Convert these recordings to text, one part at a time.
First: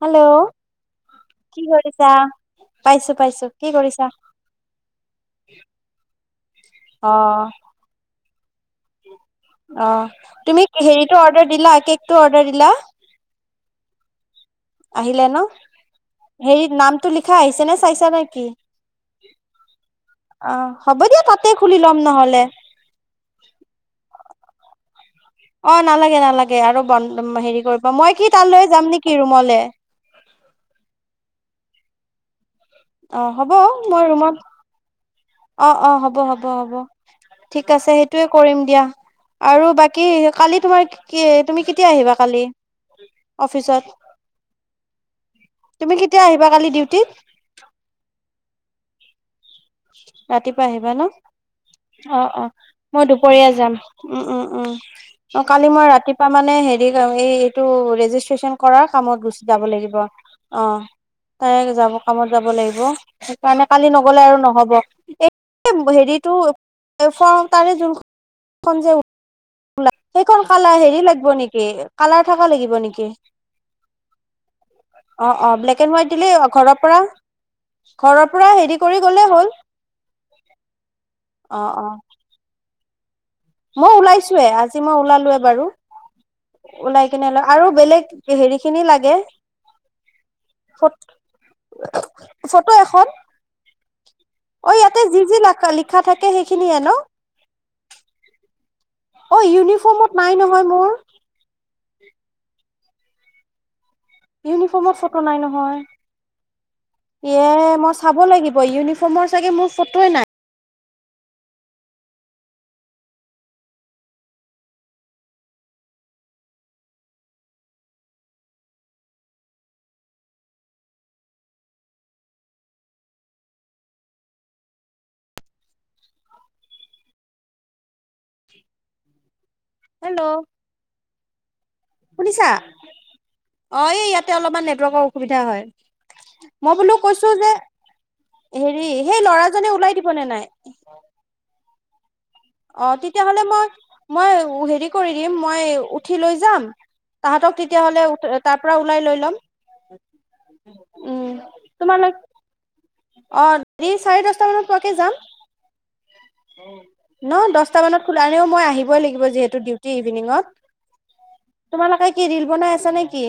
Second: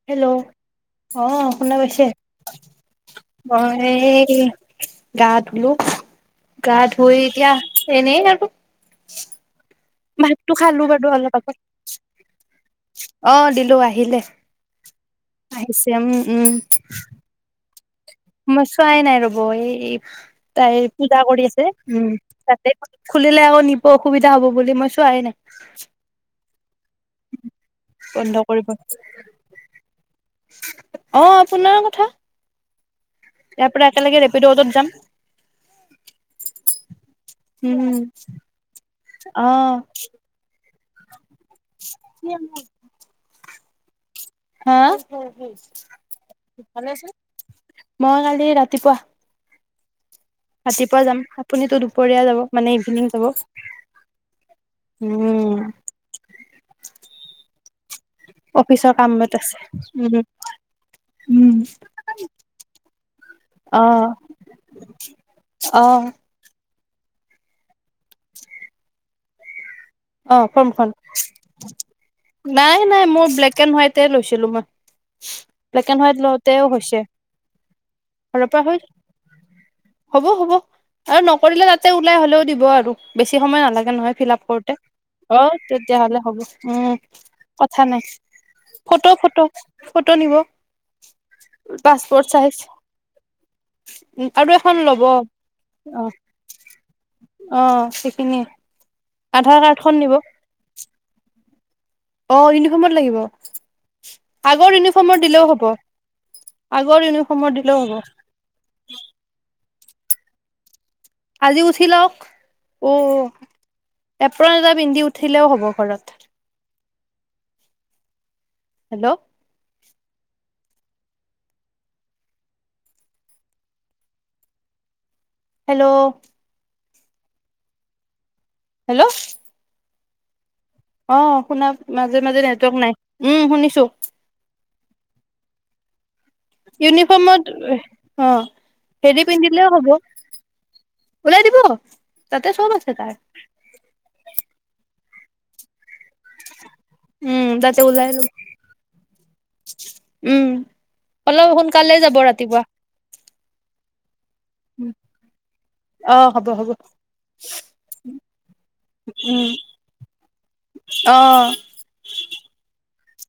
Hello. অ' কি শুনা পাইছে, কৰিছা? পাইছো পাইছো কি মই কৰিছা? গা ধুলো, গা অ ধুই এতিয়া এনেই আৰু। অ, ভাতটো তুমি খালো বাৰু হেৰিটো অলপ অৰ্ডাৰ আগত দিলা, কেকটো অৰ্ডাৰ দিলা? অ, দিলোঁ, আহিলে। আহিলে ন! আহিছে উম উম হেৰি নামতটো লিখা আহিছে নে চাইছা নে? কি? মই চোৱাই নাই ৰ'ব, এই অ তাই হ'ব পূজা দিয়া কৰি তাতে আছে, খুলি ল'ম উম, নহ'লে। তাতে খুলিলে আকৌ নিব অসুবিধা হ'ব বুলি, মই চোৱাই নাই। অ, নালাগে, নালাগে, আৰু বন হেৰি কৰিব, মই কি বন্ধ কৰিব তালৈ যাম নেকি, ৰুমলে? অ, আপোনাৰ কথা। অ হ'ব ইয়াৰ পৰা মই একেলগে ৰুমত ৰেপিড অটোত যাম। অ, অ, হ'ব, হ'ব, হ'ব, ঠিক আছে, উম সেইটোয়ে কৰিম দিয়া, অ আৰু বাকী কালি তোমাৰ কি, তুমি কেতিয়া আহিবা কালি অফিচত? হা! তুমি কেতিয়া আহিবা কালি ডিউটিত? মই কালি ৰাতিপুৱা। ৰাতিপুৱা আহিবা ন! যাম আপুনিতো অ, দুপৰীয়া যাব অ, মানে ইভিনিং মই যাব দুপৰীয়া যাম। উম, উম, উম, কালি মই ৰাতিপুৱা মানে হেৰি যাম, হেৰি এইটো ৰেজি ষ্ট্ৰেচন কৰাৰ অফিচৰ কামত গুচি আছে যাব লাগিব। অ। উম তাৰে যাব, কামত যাব লাগিব, সেইকাৰণে অ কালি নগ'লে আৰু ন হ'ব, এই অ হেৰিটো [unintelligible] ওলাব, অ সেইখন কালাৰ, ফৰ্মখন হেৰি লাগিব নেকি? কালাৰ থকা লাগিব নাই নাই নেকি? মোৰ ব্লেক এণ্ড হোৱাইটে লৈছিলো মই অ, অ, ব্লেক এণ্ড হোৱাইট দিলে, অ, ঘৰৰ পৰা, ঘৰৰ পৰা হেৰি কৰি গ'লে হ'ল। হ'ব, হ'ব, আৰু অ নকৰিলে অ তাতে ওলাই, হ'লেও দিব আৰু, বেছি সময় মই নালাগে নহয় ফিল আপ ওলাইছোয়ে আজি কৰোতে। মই ওলালোৱে বাৰু তেতিয়া হ'লে হ'ব। উম, ওলাই কিনে আৰু কথা নাই, বেলেগ হেৰি খিনি ফটো, লাগে ফটো, ফটো নিব। ফ পাছপোৰ্ট চাইজ। ফটো এখন আৰু অ, এখন ইয়াতে ল'ব যি-যি ল লিখা থাকে, সেইখিনিয়ে ন। অ, সেইখিনিয়ে। অ, ইউনি [unintelligible] অ, ইউনিফৰ্মত লাগিব। আগৰ ইউনিফৰ্মৰ ইউনিফৰ্মত ফটো নাই দিলেও হ'ব নহয়। আগৰ ইউনিফৰ্মত ইএ, দিলেও হ'ব মই চাব লাগিব, ইউনিফৰ্মৰ চাগে মোৰ ফটোৱেই নাই। আজি উঠি লওক, অ, এপ্ৰণ এটা পিন্ধি উঠিলেও হ'ব ঘৰত। হেল্ল'! হেল্ল'! হেল্ল'! হেল্ল'! অ, শুনা মাজে-মাজে শুনিছা নেটৱৰ্ক নাই। উম, অ শুনিছোঁ। ইয়াতে এই অলপমান নেটৱৰ্কৰ অসুবিধা হয়। মই বোলো কৈছোঁ ইউনিফৰ্মত যে, অ হেৰি সেই পিন্ধিলেও ল'ৰাজনে হ'ব ওলাই দিবনে নাই? ওলাই দিব। তাতে চব অ, আছে তাৰ তেতিয়া হ'লে মই, মই হেৰি কৰি দিম, মই উঠি লৈ যাম, উম তাহাঁতক তাতে তেতিয়া হ'লে ওলাই ল তাৰ পৰা ওলাই লৈ লম। উম, উম অলপ সোনকালে তোমালোক যাব ৰাতিপুৱা। অ, চাৰে দহটা মানত পোৱাকে যাম। অ, হ'ব, হ'ব। ন দহটা মানত ওলালেও মই আহিবই লাগিব, উম যিহেতু ডিউটি ইভিনিঙত। অ। তোমালোকে কি ৰিল বনাই আছা নেকি?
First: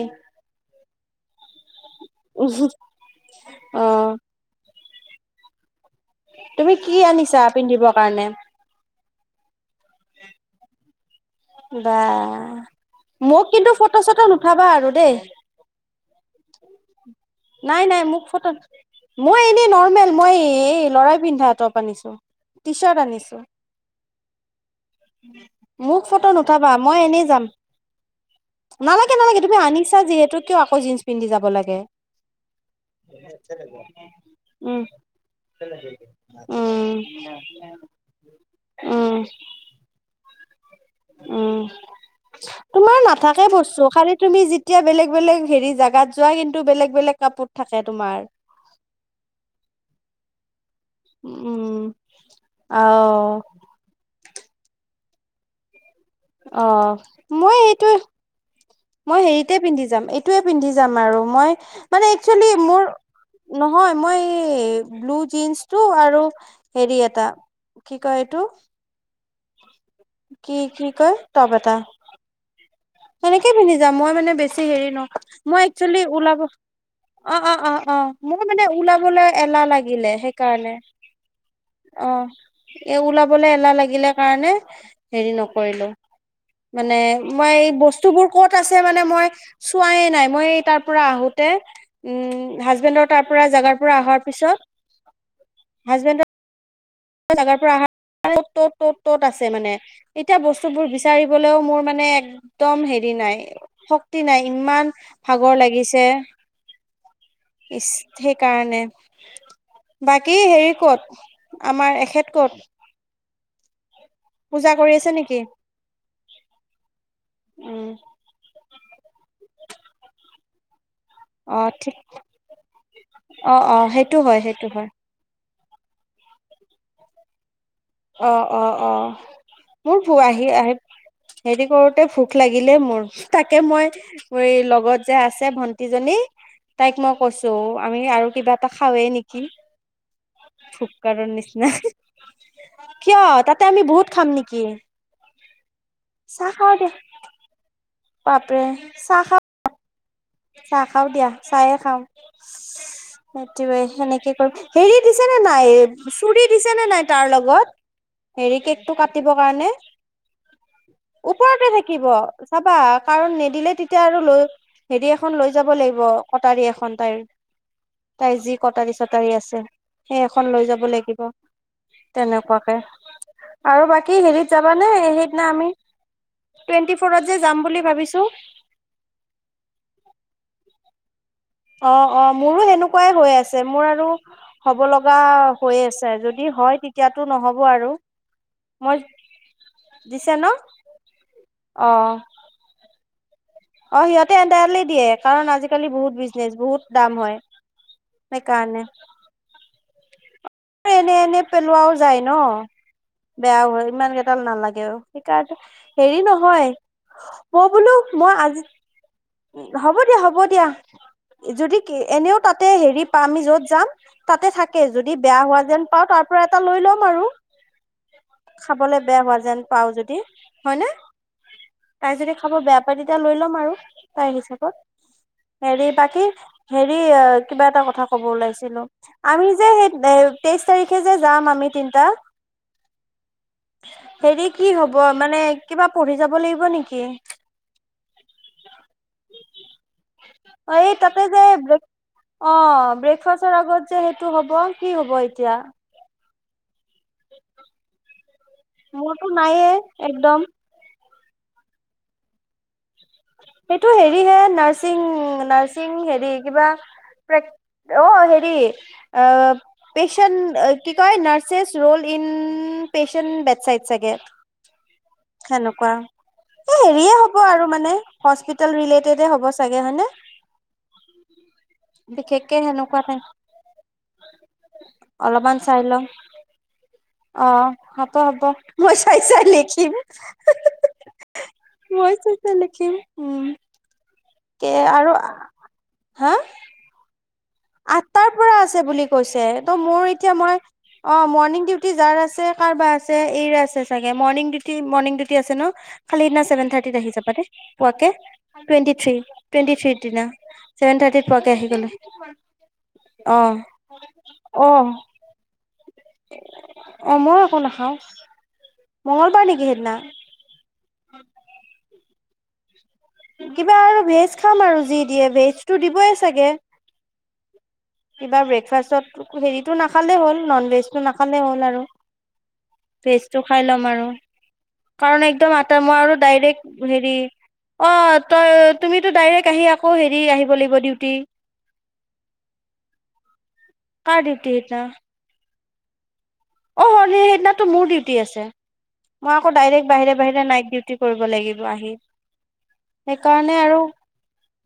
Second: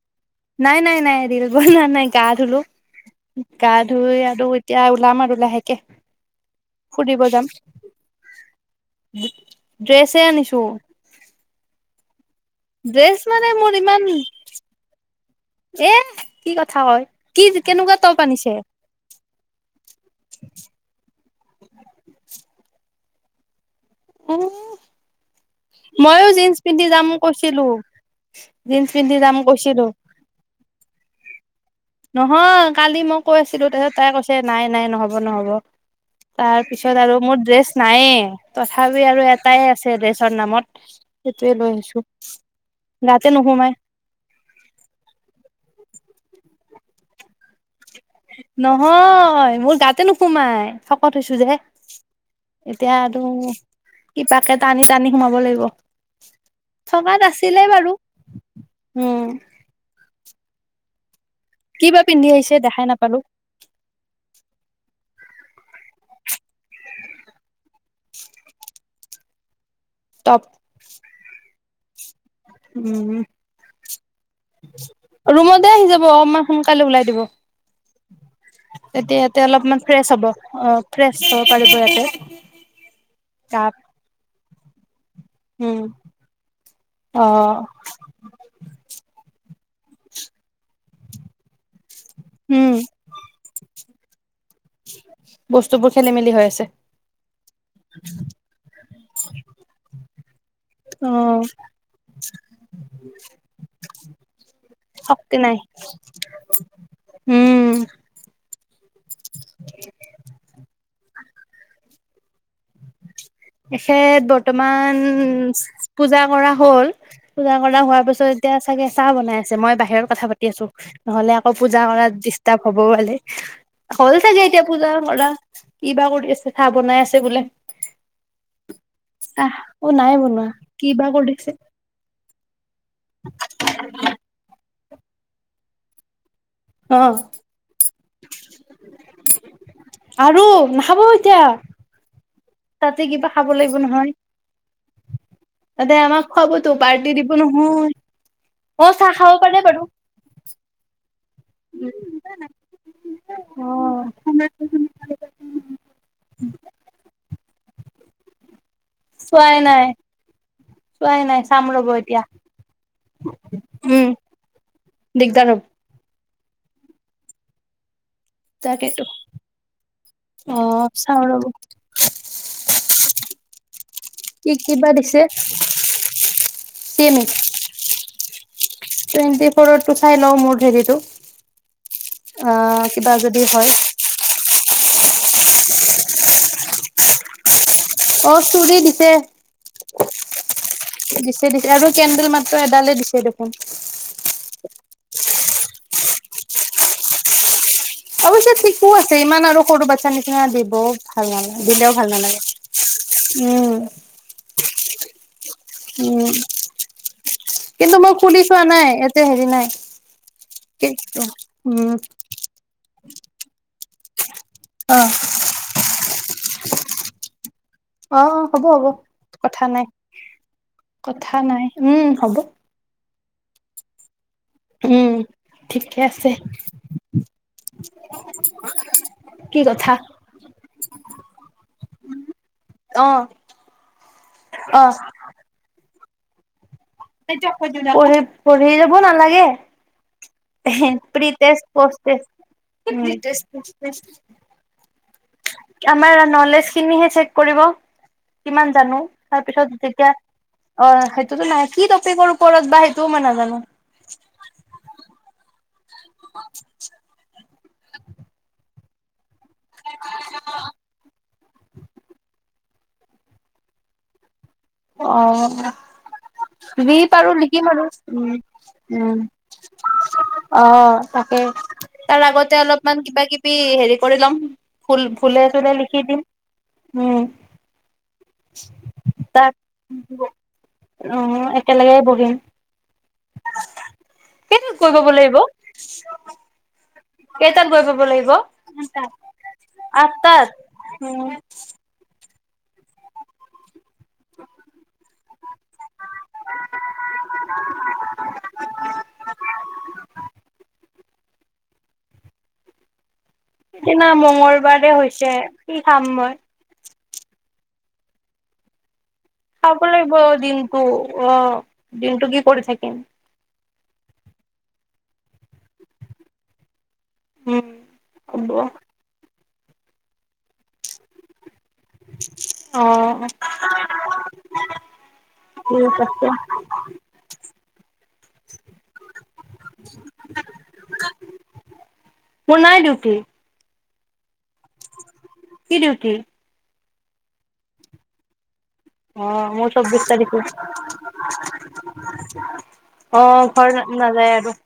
নাই নাই নাই ৰিল বনোৱা নাই গা অ ধুলোঁ গা ধুই আৰু - এতিয়া ওলাম আৰু লাহেকে। তুমি কি ফুৰিব আনিছা যাম পিন্ধিবৰ কাৰণে? ড্ৰেছে আনিছোঁ। বা ড্ৰেছ মোক মানে কিন্তু ফটো চটো নুঠাবা আৰু দেই। এহ কি কথা কয়, কি নাই নাই কেনেকুৱা মোক টপ ফটো আনিছে? মই এনেই নৰ্মেল মই এই ল'ৰাই পিন্ধা টপ আনিছো টি চাৰ্ট আনিছো। উমঁ হ। মোক ফটো ময়ো জিন্স নুঠাবা পিন্ধি মই যাম এনেই কৈছিলোঁ, জিন্স নালাগে পিন্ধি যাম নালাগে তুমি কৈছিলোঁ। আনিছা যিহেতু কিয় আক' জিন্স পিন্ধি যাব লাগে? নহয় কালি মই কৈ আছিলোঁ তাছত তাই কৈছে নাই উম নাই নহ'ব নহ'ব। উম তাৰপিছত আৰু মোৰ ড্ৰেছ নায়েই তথাপি উম আৰু এটাই আছে ড্ৰেছৰ নামত। সেইটোয়ে লৈ আহিছো উমঁ তোমাৰ গাতে নাথাকে নুসুমাই বস্তু খালি তুমি যিট- তিয়া বেলেগ বেলেগ হেৰি জাগাত যোৱা কিন্তু বেলেগ বেলেগ কাপোৰত- নহয় মোৰ গাতে নোসোমায়, শকত হৈছো যে! উম অ এতিয়া আৰু কিপাকে টানি টানি সোমাব লাগিব। অ' চকাত মই আছিলে এইটো বাৰু মই উম হেৰিতে পিন্ধি যাম, এইট- এটোৱে পিন্ধি যাম আৰু মই কি বা মানে পিন্ধি এক্সুৱেলি আহিছে দেখাই মোৰ- নাপালো নহয় মই ব্লু জিন্সটো আৰু হেৰি এটা। কি কয় এইটো? [inaudible] টপ কি কি কয় টপ এটা। উম সেনেকে পিন্ধি যাম মই মানে বেছি হেৰি ন, মই ৰুমতে আহি একচুৱেলি যাব ওলাব অকমান সোনকালে ওলাই দিব অঁ অঁ অঁ অঁ মই মানে তেতিয়া ওলাবলৈ ইয়াতে এলা অলপমান ফ্ৰেছ লাগিলে হ'ব অ হেইকাৰণে ফ্ৰেছ হ'ব পাৰিব ইয়াতে অঁ। এ ওলাবলে এলা গাত লাগিলে কাৰণে- হেৰি উম নকৰিলো, মানে অ মই এই বট- বস্তুবোৰ ক'ত আছে মানে মই চোৱাই নাই, মই তাৰ পৰা আহোঁতে- উমঁ উম হাজবেণ্ডৰ তাৰ পৰা জাগাৰ পৰা অহাৰ পিছত হাজবেণ্ডৰ - কি হৈ আছে? জাগাৰ পৰা আহাৰ ত'ত ত'ত ত'ত ত'ত আছে মানে। এতিয়া বস্তুবোৰ অ বিচাৰিবলৈও মোৰ মানে একদম হেৰি নাই শক্তি নাই, ইমান- ভাগৰ লাগিছে। উমঁ। ইচ সেইকাৰণে বাকী হেৰি ক'ত আমাৰ এসেত ক'ত? এসেত পূজা কৰি বৰ্তমান আছে নেকি চি চি- পূজা কৰা হ'ল, পূজা কৰা উম হোৱাৰ পিছত এতিয়া চাগে চাহ বনাই আছে মই বাহিৰত কথা পাতি- দি আছো, নহ'লে আকৌ অ পূজা ঠিক কৰাত ডিষ্টাৰ্ব হব বালে- অ অ সেইটো হ'ল হয় চাগে এতিয়া সেইটো হয় পুজা কৰা কি বা কৰি আছে চাহ বনাই আছে বোলে। অঁ অঁ অঁ চাহ অ মোৰ নাই ভো বনোৱা আহি আহি কিবা কৰিছে হেৰি কৰোতে ভো- ভোক লাগিলে মোৰ তাকে মই লগত যে আছে ভন্টিজনী- তাইক অ মই কৈছোঁ আমি আৰু কিবা এটা খাওঁৱেই নেকি? আৰু নাখাবও ভোকৰৰ এতিয়া। নিচিনা তাতে কিয় কিবা খাব তাতে লাগিব আমি বহুত নহয়? খাম নেকি তাতে আমাক চাহ খুৱাবতো খাওঁ দিয়া পাৰ্টি দিব নহয়, বাপৰে অঁ চাহ খাব খাওঁ পাৰে বাৰু চাহ খাওঁ দিয়া চাহে খাওঁ চি- অ সেইটোয়ে সেনেকে কৰো হেৰি দিছে নে নাই চুৰি দিছে নে নাই তাৰ লগত? হেৰি, কেকটো কাটিবৰ চোৱাই কাৰণে? নাই চোৱাই নাই চাম ওপৰতে ৰ'ব থাকিব এতিয়া চাবা, কাৰণ নেদিলে তেতিয়া উম আৰু লৈ হেৰি এখন দিগদাৰ লৈ হ'ব যাব লাগিব, কটাৰী এখন তাইৰ তাইৰ যি কটাৰী তাকেতো চটাৰী আছে সেই এখন অ লৈ যাব চাও লাগিব। ৰ'ব তেনেকুৱাকে। আৰু বাকী কি হেৰিত কিবা যাবানে দিছে সেইদিনা আমি টুৱেন্টি চিমি ফ'ৰত যে যাম বুলি ভাবিছো। টুৱেণ্টি ফ'ৰত টো চাই লওঁ মোৰ হেৰিটো। অ' অ' মোৰো কিবা হেনেকুৱাই হৈ যদি আছে হয় মোৰ আৰু হ'ব লগা হৈ আছে, যদি হয় তে তিয়াতো নহ'ব আৰু অ চুৰি মই দিছে দিছে ন অ ত এডালে দিছে দেখোন। অঁ সিহঁতে এদালেই দিয়ে কাৰণ আজিকালি বহুত বিজনেচ বহুত দাম হয়। অৱশ্যে, সেইকাৰণে ঠিকো আছে ইমান আৰু সৰু বাচ্ছা নিচিনা দি ব এনে ভাল নালাগে দিলেও ভাল নালাগে। বেয়াও উম হয়, ইমান কেইডাল নালাগে সেইকাৰণে হেৰি উম নহয় মই বোলো কিন্তু মই খুলি চোৱা আজি, নাই ইয়াতে হেৰি নাই হ'ব দিয়া হ'ব দিয়া কেকটো। যদি উম এনেও তাতে হেৰি পাম আমি য'ত যাম তাতে থাকে অ যদি বেয়া হোৱা যেন পাওঁ তাৰ পৰা এটা লৈ লম আৰু। অ হ'ব হ'ব খাবলে বেয়া হোৱা যেন কথা নাই পাওঁ যদি হয় নে, কথা নাই উম তাই যদি হ'ব খাব বেয়া পাই তেতিয়া লৈ ল'ম আৰু তাইৰ হিচাপত। উম। হেৰি, ঠিকে বাকী আছে হেৰি কিবা এটা কথা কব ওলাইছিলো আমি কি যে কথা সেই তেইছ তাৰিখে যে যাম আমি তিনিটা অ হেৰি কি অ হব মানে, কিবা পঢ়ি যাব লাগিব নেকি? পঢ়ি, পঢ়ি যাব নালাগে। এই তাতে প্ৰী টেষ্ট, যে পোষ্ট টেষ্ট। অ, ব্ৰেকফাষ্টৰ আগত যে সেইটো হ'ব কি হ'ব এতিয়া? আমাৰ নলেজ খিনিহে চেক কৰিব কিমান জানো। মোৰতো নাইয়ে তাৰপিছত যেতিয়া একদম অ সেইটোতো নাই কি টপিকৰ ওপৰত বা সেইটোও মই নাজানো। সেইটো হেৰি হে, নাৰছিং নাৰছিং হেৰি কিবা অ, হেৰি আ পেচেণ্ট কি কয় nurses role in patient bedside চাগে। অ', সেনেকুৱা এই যি হেৰিয়ে পাৰো হ'ব লিকিম আৰু। মানে উম হস্পিতেল উম, ৰিলেটেডে হ'ব চাগে হয়নে অ তাকে। তাৰ বিশেষকে আগতে সেনেকুৱা অলপমান নাই কিবা কিবি হেৰি কৰি লম ভুল ভুলে চুলে লিখি দিম। উম, অহ হ'ব হ'ব, মই চই চাই তাত লিখিম। উম, একেলগে মই বহিম চাই চাই লিখিম উম। কে কেইটাত গৈ পাব আৰু, লাগিব? হা? কেইটাত গৈ পাব আঠটাৰ লাগিব? পৰা আছে বুলি কৈছে, ত মোৰ এতিয়া আঠটাত মই অ উম, মৰ্ণিং ডিউ টি যাৰ আছে কাৰবাৰ আছে এইৰে আছে চাগে মৰ্ণিং ডিউটি মৰ্ণং ডিউটি আছে ন খালি সেইদিনা চেভেন থাৰ্টিত আহি যাবা দেই পোৱাকে। টুৱেণ্টি থ্ৰী টুৱেণ্টি থ্ৰিৰ দিনা ছেভেন থাৰ্টিত পোৱাকে আহি গলে অ', সেইদিনা মঙ্গলবাৰে অ', হৈছে কি খাম মই অঁ ময়ো একো নাখাওঁ। মঙলবাৰে নেকি? খাব সেইদিনা লাগিব, দিনটো অ', দিনটো কি কৰি থাকিম? কিবা আৰু ভেজ খাম আৰু যি দিয়ে ভেজ টো দিবই চাগে। উম। কিবা হ'ব ব্ৰেকফাষ্টত হেৰিটো নাখালেই হ'ল নন ভেজটো নাখালেই হ'ল আৰু। অ ভেজটো খাই ল'ম আৰু। কাৰণ একদম আটা ঠিক মই আৰু আছে ডাইৰেক্ট হেৰি অঁ' তই তুমিতো ডাইৰেক্ট আহি আকৌ হেৰি আহিব লাগিব ডিউটি। মোৰ নাই ডিউটি। কাৰ ডিউটি সেইটো? কি ডিউটি? অ' হল সেইদিনাটো মোৰ ডিউটি আছে। অ মই, আকৌ মোৰ ডাইৰেক্ট চৌবিশ বাহিৰে তাৰিখে বাহি নাইট ডিউটি কৰিব লাগিব আহি। অ সেইকাৰণে ', ঘৰ আৰু নাযায় আৰু।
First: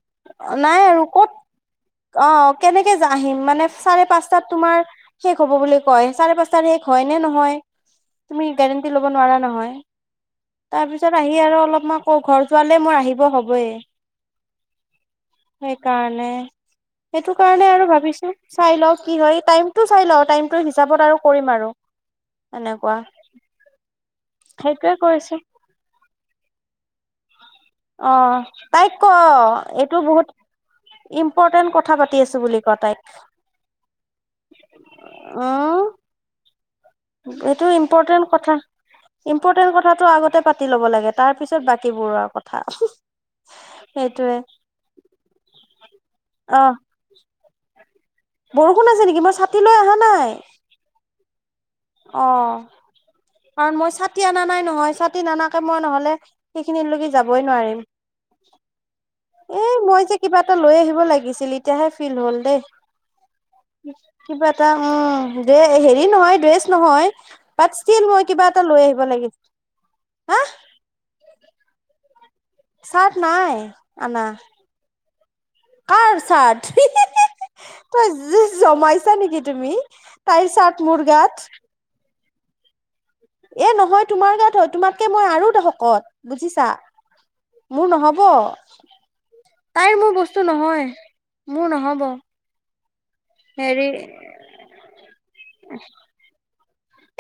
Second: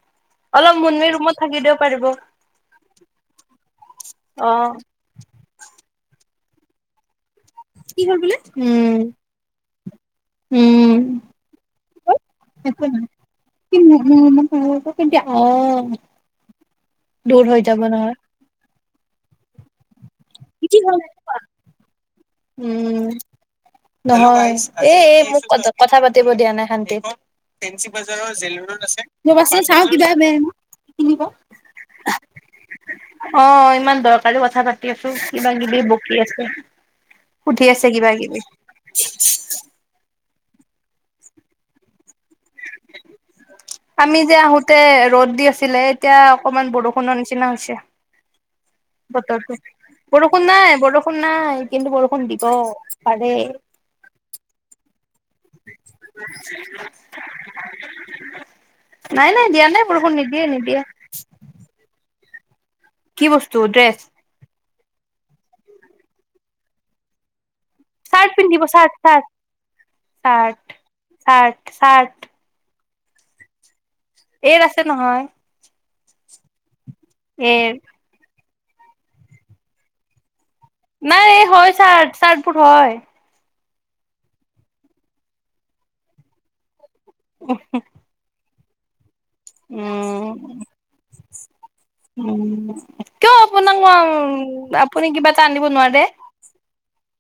অলপ নাই আৰু মুন্মি ক'ত ৰুমত থাকি দিব পাৰিব অ, কেনেকে আহিম মানে চাৰে পাঁচটাত অ তোমাৰ শেষ হ'ব বুলি কয়, চাৰে পাঁচটাত শেষ হয়, নে নহয়। তুমি গেৰেণ্টি ল'ব উম নোৱাৰা নহয়, তাৰ পিছত আহি আৰু অলপ ম ঘৰ ছোৱালে মোৰ আহিব হবয়ে, উম অ সেইকাৰণে। সেইটো দূৰ হৈ কাৰণে যাব আৰু নহয় ভাবিছো চাই লও কি হয়, টাইমটো চাই লওঁ, টাইমটো হিচাপত আৰু কৰিম আৰু। এনেকুৱা উম। নহয়, সেইটোৱে এ এ কৰিছো মোক কথা পাতিব দিয়া নাই শান্তিত। ফেঞ্চি অ বজাৰৰ জেল ৰোডত তাইক আচে, ক ৰবাচোন চাও এইটো কিব বেয়া বহুত কি দিব অ, ইম্পৰ্টেন্ট কথা পাতি আছো বুলি ক তাইক ইমান দৰকাৰী কথা পাতি আছো, কিবা কিবি ব উম কি আছে। সুধি এইটো আছে কিবা ইম্পৰ্টেণ্ট কিবি। কথা। ইম্পৰ্টেণ্ট কথাটো আগতে পাতি ল'ব লাগে, তাৰপিছত বাকীবোৰৰ কথা। আমি সেইটোয়ে যে আহোতে, ৰ'দ দি আছিলে, এতিয়া অ অকনমান বৰষুণৰ নিচিনা হৈছে। বৰষুণ আছে। নেকি মই বতৰটো, ছাতি লৈ অহা বৰষুণ নাই, বৰষুণ নাই কিন্তু অ বৰষুণ দিব পাৰে। কাৰণ মই ছাতি আনা নাই নহয়, ছাতি নানাকে মই নহলে সেইখিনিত লকি যাবই নোৱাৰিম। নাই নাই এ দিয়া নাই মই বৰষুণ যে কিবা নিদিয়ে এটা লৈ নিদিয়ে আহিব লাগিছিল, এতিয়াহে ফিল হ'ল দেই। কি বস্তু ড্ৰেছ? কিবা এটা উম, ডে হেৰি নহয়, ড্ৰেছ নহয়। বাট ষ্টীল, মই চাৰ্ট কিবা এটা পিন্ধিব লৈ চাৰ্ট আহিব চাৰ্ট লাগিছিল, হা? চাৰ্ট। Shirt shirt. চাৰ্ট নাই আনা। এইৰ আছে নহয়। কাৰ চাৰ্ট হি হি হি। এইৰ। তই, জ জমাইছা নেকি তুমি, তাইৰ চাৰ্ট মোৰ নাই গাত এই হয় চাৰ্ট চাৰ্টবোৰ হয়। এ নহয়, তোমাৰ গাত হয়, তোমাতকে মই আৰু শকত বুজিছা? উহ হো। মোৰ নহব, তাইৰ মোৰ উম বস্তু নহয়, মোৰ নহব। উম, কিয় আপোনাক হেৰি আপুনি কিবা এটা আনিব নোৱাৰে।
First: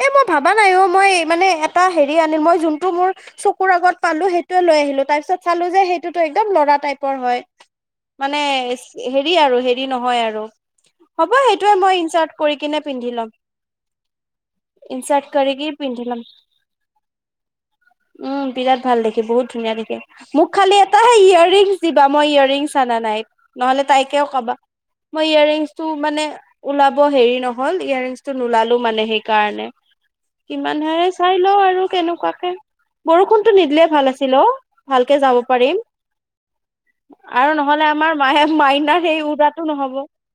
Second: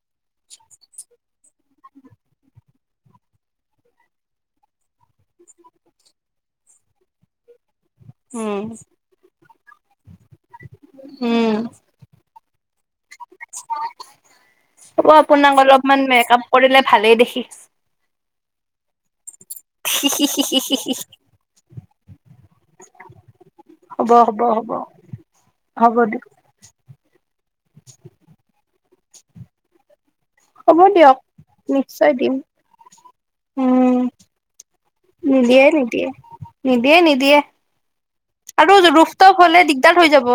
এ মই ভাবা নাই অ মই মানে এটা হেৰি আনি মই যোনটো মোৰ। চকুৰ আগত পালো সেইটোৱে লৈ আহিলো তাৰ পিছত চালো যে সেইটোতো একদম লৰা টাইপৰ হয়। মানে উম, হেৰি আৰু হেৰি নহয় আৰু হ'ব উম, সেইটোৱে মই ইনচাৰ্ট কৰি কিনে পিন্ধি ল'ম। হ'ব ইনচাৰ্ট কৰি আপোনাক কি অলপমান পিন্ধি ল'ম মেকা আপ কৰিলে ভালেই দেখি। উম বিৰাট ভাল দেখি বহুত ধুনীয়া দেখে মোক খালি এটাে ইয়েৰ ৰিং। দিবা মই ইয়েৰিংছ আনা নাই নহলে হ'ব, তাইকেও হ'ব, কবা হ'ব, মই হ'ব ইয়েৰিংছটো দিয়ক, মানে। ওলাব হেৰি নহ'ল ইয়োৰৰিংচটো নোলালো মানে সেইকাৰণে। হ'ব কিমান হৰে দিয়ক। চাই লও আৰু নিশ্চয় দিম, কেনেকুৱাকে। বৰষুণতো নিদিলে উম, ভাল আছিল অ ভালকে যাব নিদিয়ে, পাৰিম। নিদিয়ে। নিদিয়ে নিদিয়ে আৰু নহ'লে আমাৰ মায়ে আৰু মাইনাৰ ৰোফ সেই টপ উৰাটো হলে নহ'ব দিগদাৰ হৈ যাব।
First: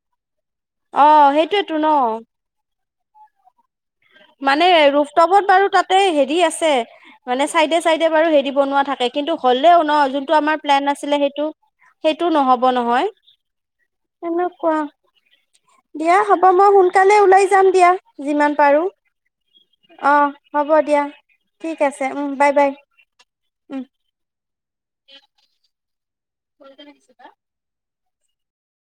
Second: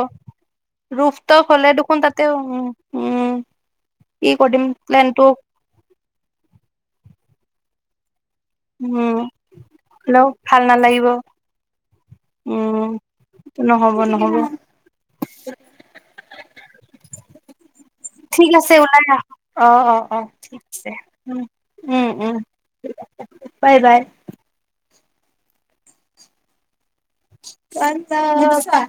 অ ৰূফটো হ'লে সেইটোয়েতো দেখোন ন তাতে উ উম। কি কৰিম মানে প্লেনটো ৰুফটপত বাৰু তাতে হেৰি আছে মানে চাইডে চাইডে বাৰু হে, বনোৱা থাকে উম, কিন্তু হ'লেও ন হ'লেও যোনটো ভাল আমাৰ প্লেন নালাগিব, আছিলে সেইটো। সেইটো নহ'ব উম, নহয়। নহ'ব নহ'ব। এনেকুৱা দিয়া হ'ব মই সোনকালে ওলাই যাম দিয়া। ঠিক যিমান আছে পাৰো ওলাই আহ, অ অ অ ঠিক হ'ব আছে দিয়া উ ঠিক আছে উম উম বাই বাই আ বাই বাই। [unintelligible] কলতে দি দিছ বা, [unintelligible]